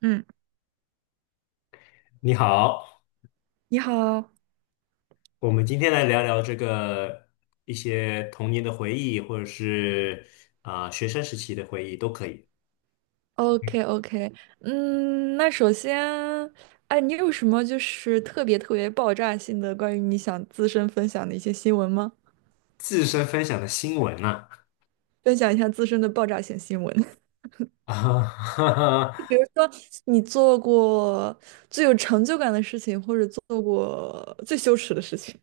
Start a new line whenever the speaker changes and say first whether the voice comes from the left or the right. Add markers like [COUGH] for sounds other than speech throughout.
right: 嗯，
left: 你好，
right: 你好
left: 我们今天来聊聊这个一些童年的回忆，或者是学生时期的回忆都可以。
right: ，OK OK。嗯，那首先，哎，你有什么特别特别爆炸性的关于你想自身分享的一些新闻吗？
left: 自身分享的新闻呐、
right: 分享一下自身的爆炸性新闻。[LAUGHS]
left: [LAUGHS] 啊，哈哈，
right: 你做过最有成就感的事情，或者做过最羞耻的事情，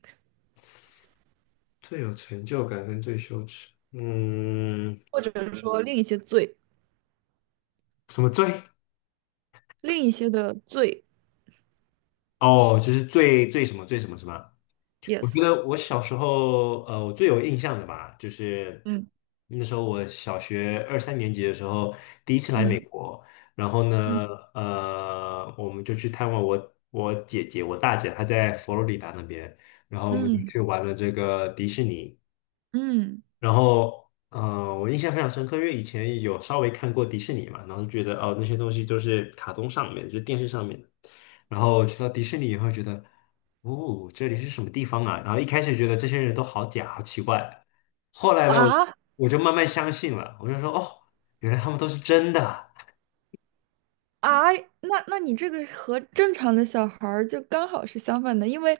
left: 最有成就感跟最羞耻，嗯，
right: 或者是说另一些罪，
left: 什么最？
right: 另一些的罪
left: 哦，就是最最什么最什么是吧？我觉
right: ，yes。
left: 得我小时候，我最有印象的吧，就是
right: 嗯
left: 那时候我小学二三年级的时候，第一次来美
right: 嗯
left: 国。然后
right: 嗯
left: 呢，我们就去探望我姐姐，我大姐，她在佛罗里达那边，然后我们就
right: 嗯
left: 去玩了这个迪士尼。
right: 嗯。
left: 然后，我印象非常深刻，因为以前有稍微看过迪士尼嘛，然后就觉得哦，那些东西都是卡通上面，就是电视上面的。然后去到迪士尼以后，觉得，哦，这里是什么地方啊？然后一开始觉得这些人都好假，好奇怪。后来呢，我
right: 啊。
left: 我就慢慢相信了，我就说，哦，原来他们都是真的
right: 啊，那你这个和正常的小孩儿就刚好是相反的，因为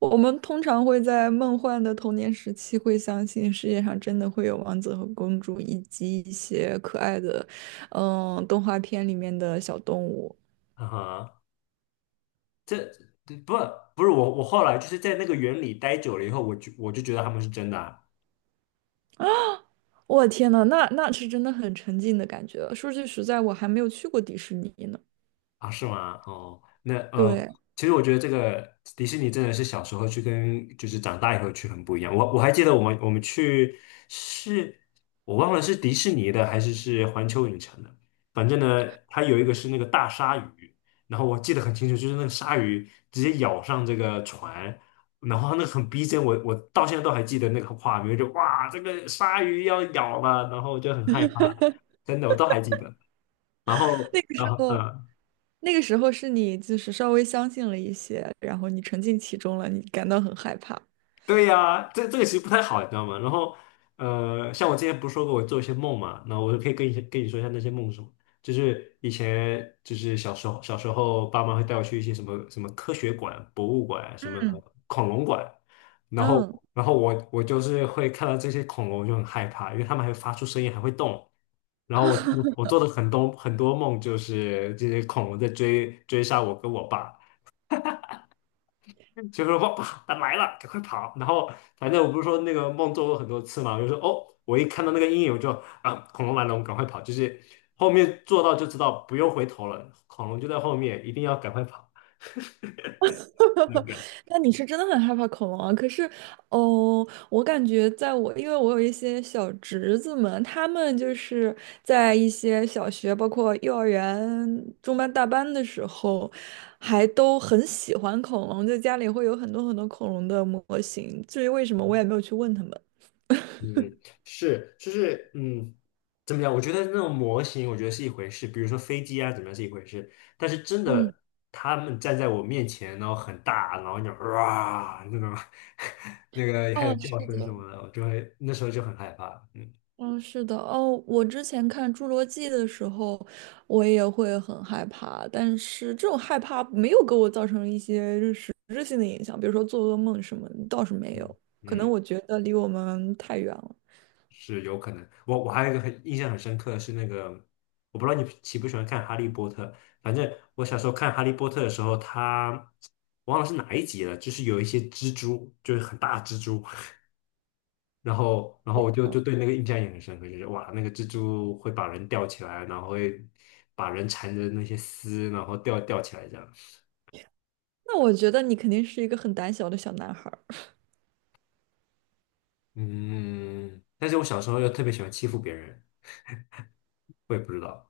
right: 我们通常会在梦幻的童年时期会相信世界上真的会有王子和公主，以及一些可爱的，嗯，动画片里面的小动物。
left: 啊！哈，这不不是我，我后来就是在那个园里待久了以后，我就觉得他们是真的啊。
right: 我天呐，那是真的很沉浸的感觉。说句实在，我还没有去过迪士尼呢。
left: 啊，是吗？哦，那
right: 对。
left: 其实我觉得这个迪士尼真的是小时候去跟就是长大以后去很不一样。我还记得我们去是，我忘了是迪士尼的还是是环球影城的。反正呢，它有一个是那个大鲨鱼，然后我记得很清楚，就是那个鲨鱼直接咬上这个船，然后那个很逼真，我到现在都还记得那个画面，就哇，这个鲨鱼要咬了，然后就很害怕，真的我都还记得。
right: 那个时候，
left: 嗯。
right: 那个时候是你就是稍微相信了一些，然后你沉浸其中了，你感到很害怕。
left: 对呀、这这个其实不太好，你知道吗？然后，像我之前不是说过我做一些梦嘛，那我就可以跟你说一下那些梦是什么。就是以前就是小时候，爸妈会带我去一些什么什么科学馆、博物馆、什么
right: 嗯
left: 恐龙馆。然后
right: 嗯。
left: 然后我就是会看到这些恐龙我就很害怕，因为它们还会发出声音，还会动。然后我
right: [LAUGHS]
left: 我做的很多梦就是这些恐龙在追杀我跟我爸。就说哇，它来了，赶快跑！然后反正我不是说那个梦做过很多次嘛，我就说哦，我一看到那个阴影我就啊，恐龙来了，我们赶快跑！就是后面做到就知道不用回头了，恐龙就在后面，一定要赶快跑。那种感觉
right: 那你是真的很害怕恐龙啊？可是，哦，我感觉在我，因为我有一些小侄子们，他们就是在一些小学，包括幼儿园中班、大班的时候，还都很喜欢恐龙，就家里会有很多很多恐龙的模型。至于为什么，我也没有去问他们。
left: 嗯，是，就是嗯，怎么讲？我觉得那种模型，我觉得是一回事，比如说飞机啊，怎么样是一回事，但是真
right: 嗯。
left: 的。他们站在我面前，然后很大，然后就哇那种，[LAUGHS] 那个还有
right: 哦，
left: 叫
right: 是
left: 声什
right: 的。
left: 么的，我就会那时候就很害怕。嗯
right: 嗯，是的。哦，我之前看《侏罗纪》的时候，我也会很害怕，但是这种害怕没有给我造成一些实质性的影响，比如说做噩梦什么倒是没
left: 嗯，
right: 有，可能
left: 嗯，
right: 我觉得离我们太远了。
left: 是有可能。我还有一个很印象很深刻的是那个，我不知道你喜不喜欢看《哈利波特》。反正我小时候看《哈利波特》的时候，他忘了是哪一集了，就是有一些蜘蛛，就是很大的蜘蛛。[LAUGHS] 然后，然后我就
right: 哦，
left: 对那个印象也很深刻，就是哇，那个蜘蛛会把人吊起来，然后会把人缠着那些丝，然后吊起来这样。
right: 那我觉得你肯定是一个很胆小的小男孩儿，
left: 嗯，但是我小时候又特别喜欢欺负别人，我也不知道。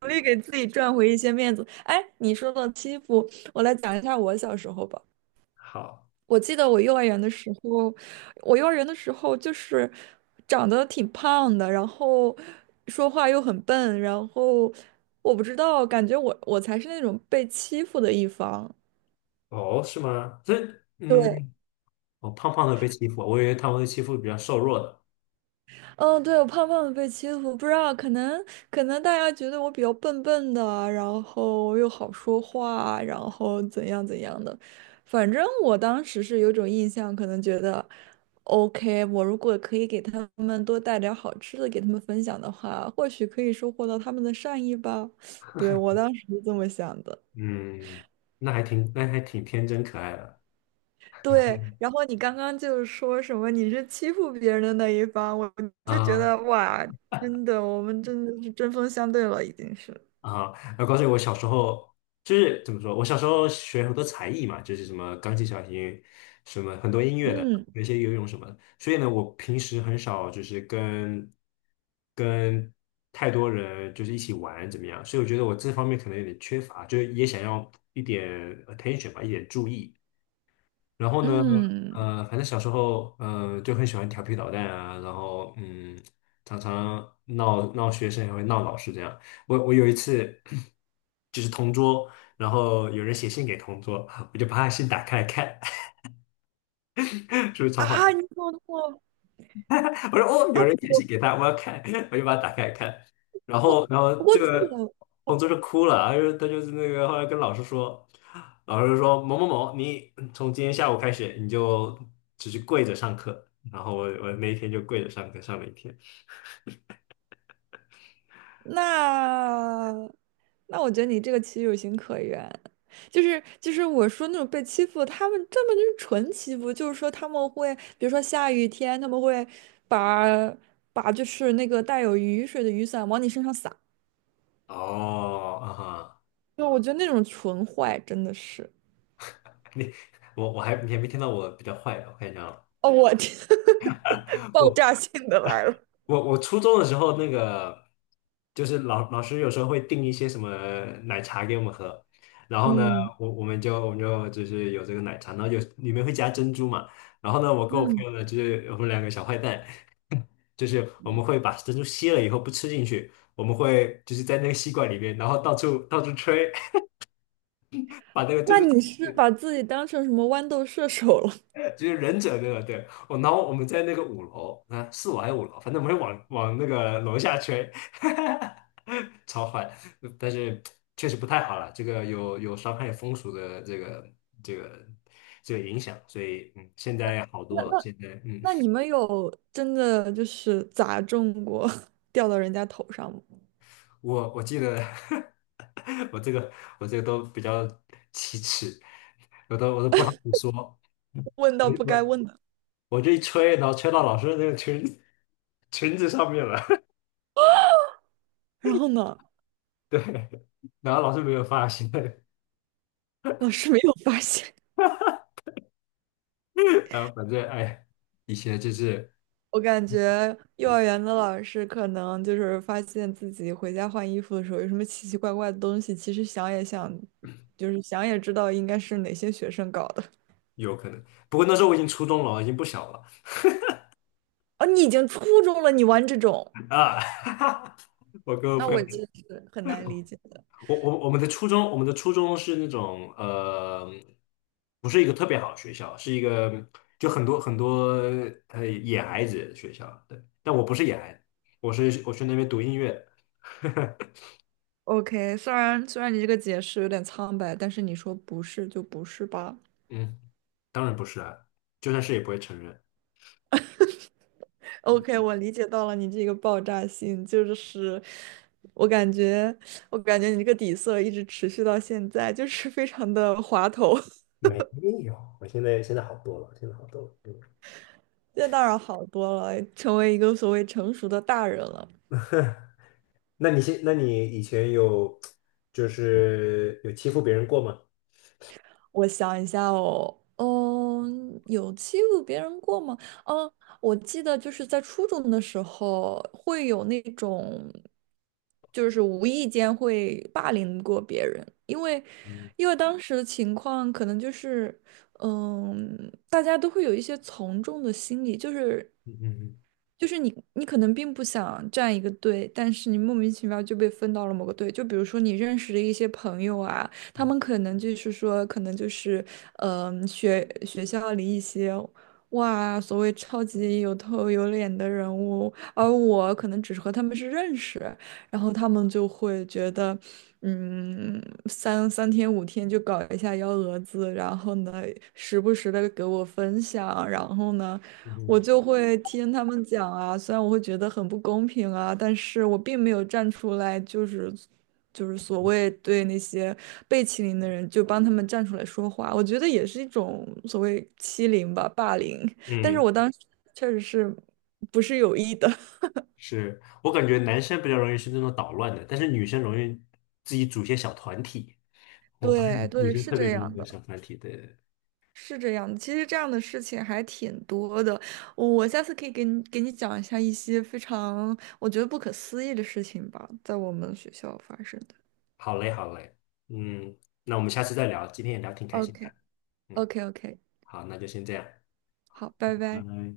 right: 努力给自己赚回一些面子。哎，你说到欺负，我来讲一下我小时候吧。
left: 好，
right: 我记得我幼儿园的时候，我幼儿园的时候就是长得挺胖的，然后说话又很笨，然后我不知道，感觉我才是那种被欺负的一方。
left: 哦，是吗？这
right: 对。
left: 嗯。我胖胖的被欺负，我以为他们会欺负比较瘦弱的。
right: 嗯，对，我胖胖的被欺负，不知道，可能可能大家觉得我比较笨笨的，然后又好说话，然后怎样怎样的，反正我当时是有种印象，可能觉得，OK,我如果可以给他们多带点儿好吃的给他们分享的话，或许可以收获到他们的善意吧。[LAUGHS] 对，我当时是这么想的。
left: 嗯，那还挺，那还挺天真可爱的。
right: 对，然后你刚刚就是说什么你是欺负别人的那一方，我就觉
left: 啊
right: 得哇，真的，我们真的是针锋相对了，已经是。
left: 啊，我告诉你我小时候就是怎么说，我小时候学很多才艺嘛，就是什么钢琴、小提，琴，什么很多音乐的，
right: 嗯
left: 有一些游泳什么的。所以呢，我平时很少就是跟太多人就是一起玩怎么样，所以我觉得我这方面可能有点缺乏，就是也想要一点 attention 吧，一点注意。然后呢，
right: 嗯。
left: 反正小时候，就很喜欢调皮捣蛋啊，然后嗯，常常闹闹学生，也会闹老师这样。我有一次 [CLEARS THROAT] 就是同桌，然后有人写信给同桌，我就把他信打开来看。[LAUGHS] 是不是超坏？
right: 啊，你说么那么
left: [LAUGHS] 我说哦，有
right: 啊？
left: 人
right: 不
left: 解析
right: 过
left: 给他，我要看，我就把它打开看。然
right: 不
left: 后，然后
right: 不过
left: 这
right: 这
left: 个
right: 个。
left: 同桌就哭了，他就是那个后来跟老师说，老师说某某某，你从今天下午开始你就只是跪着上课。然后我那一天就跪着上课上了一天。
right: 那那我觉得你这个其实有情可原，就是我说那种被欺负，他们根本就是纯欺负，就是说他们会，比如说下雨天，他们会把把就是那个带有雨水的雨伞往你身上撒，
left: 哦，啊哈，
right: 就我觉得那种纯坏真的是，
left: 你我还你还没听到我比较坏的，我看一下啊。
right: 哦，我天。[LAUGHS] 爆炸性的来了。
left: 我初中的时候，那个就是老师有时候会订一些什么奶茶给我们喝。然后呢，
right: 嗯
left: 我们就是有这个奶茶，然后有里面会加珍珠嘛。然后呢，我跟我朋
right: 嗯。
left: 友呢，就是我们两个小坏蛋，就是我们会把珍珠吸了以后不吃进去，我们会就是在那个吸管里面，然后到处吹，[LAUGHS] 把那个珍
right: 那
left: 珠
right: 你是把自己当成什么豌豆射手了？
left: 就是忍者对吧？对，我然后我们在那个五楼啊，四楼还是五楼，反正我们会往那个楼下吹，[LAUGHS] 超坏，但是确实不太好了，这个有伤害风俗的这个这个影响，所以嗯，现在好
right: [LAUGHS]
left: 多
right: 那
left: 了，
right: 那。
left: 现在嗯，
right: 那你们有真的就是砸中过，[LAUGHS] 掉到人家头上吗？
left: 我记得 [LAUGHS] 我这个我这个都比较奇耻，我都不好意思说，我
right: [LAUGHS] 问到不该
left: 我
right: 问的。
left: 我这一吹，然后吹到老师的那个裙 [LAUGHS] 裙子上面了。
right: 然后呢，
left: [LAUGHS] 对。然后老师没有发现。
right: 老师没有发现。
left: [LAUGHS] 然后反正哎，以前就是
right: [LAUGHS] 我感觉幼儿
left: 嗯
right: 园的老师可能就是发现自己回家换衣服的时候有什么奇奇怪怪的东西，其实想也想，就是想也知道应该是哪些学生搞的。
left: 有可能，不过那时候我已经初中了，已经不小了
right: 哦，你已经初中了，你玩这种，
left: 啊。[LAUGHS] 我跟我
right: 那
left: 朋
right: 我
left: 友，
right: 其实是很难理解的。
left: 我我们的初中，我们的初中是那种不是一个特别好的学校，是一个就很多很多呃野孩子的学校。对，但我不是野孩子，我是我去那边读音乐的。[LAUGHS]
right: OK,虽然你这个解释有点苍白，但是你说不是就不是吧。
left: 嗯，当然不是啊，就算是也不会承认。
right: OK,我理解到了你这个爆炸性，就是我感觉，我感觉你这个底色一直持续到现在，就是非常的滑头。[LAUGHS]
left: 没有，我现在好多了，现在好多了。
right: 现在当然好多了，成为一个所谓成熟的大人了。
left: 那你现，那你以前有就是有欺负别人过吗？
right: 我想一下哦，嗯，有欺负别人过吗？嗯，我记得就是在初中的时候会有那种，就是无意间会霸凌过别人，因为
left: 嗯
right: 因为当时的情况可能就是，嗯，大家都会有一些从众的心理，就是
left: 嗯嗯
right: 就是你，你可能并不想站一个队，但是你莫名其妙就被分到了某个队。就比如说你认识的一些朋友啊，他们可能就是说，可能就是，嗯、学校里一些，哇，所谓超级有头有脸的人物，而我可能只是和他们是认识，然后他们就会觉得，嗯，三三天五天就搞一下幺蛾子，然后呢，时不时的给我分享，然后呢。我
left: 嗯
right: 就会听他们讲啊，虽然我会觉得很不公平啊，但是我并没有站出来，就是所谓对那些被欺凌的人，就帮他们站出来说话，我觉得也是一种所谓欺凌吧，霸凌。但是
left: 嗯，
right: 我
left: 嗯，
right: 当时确实是不是有意的。
left: 是我感觉男生比较容易是那种捣乱的，但是女生容易自己组一些小团体。
right: [LAUGHS]
left: 我发
right: 对
left: 现女
right: 对，
left: 生
right: 是
left: 特别
right: 这
left: 容易
right: 样
left: 组
right: 的，
left: 小团体的。
right: 是这样的。其实这样的事情还挺多的，我下次可以给你讲一下一些非常我觉得不可思议的事情吧，在我们学校发生的。
left: 好嘞，好嘞，嗯，那我们下次再聊，今天也聊挺开心的。
right: OK。
left: 嗯，
right: OK OK。
left: 好，那就先这样，
right: 好，拜
left: 拜
right: 拜。
left: 拜。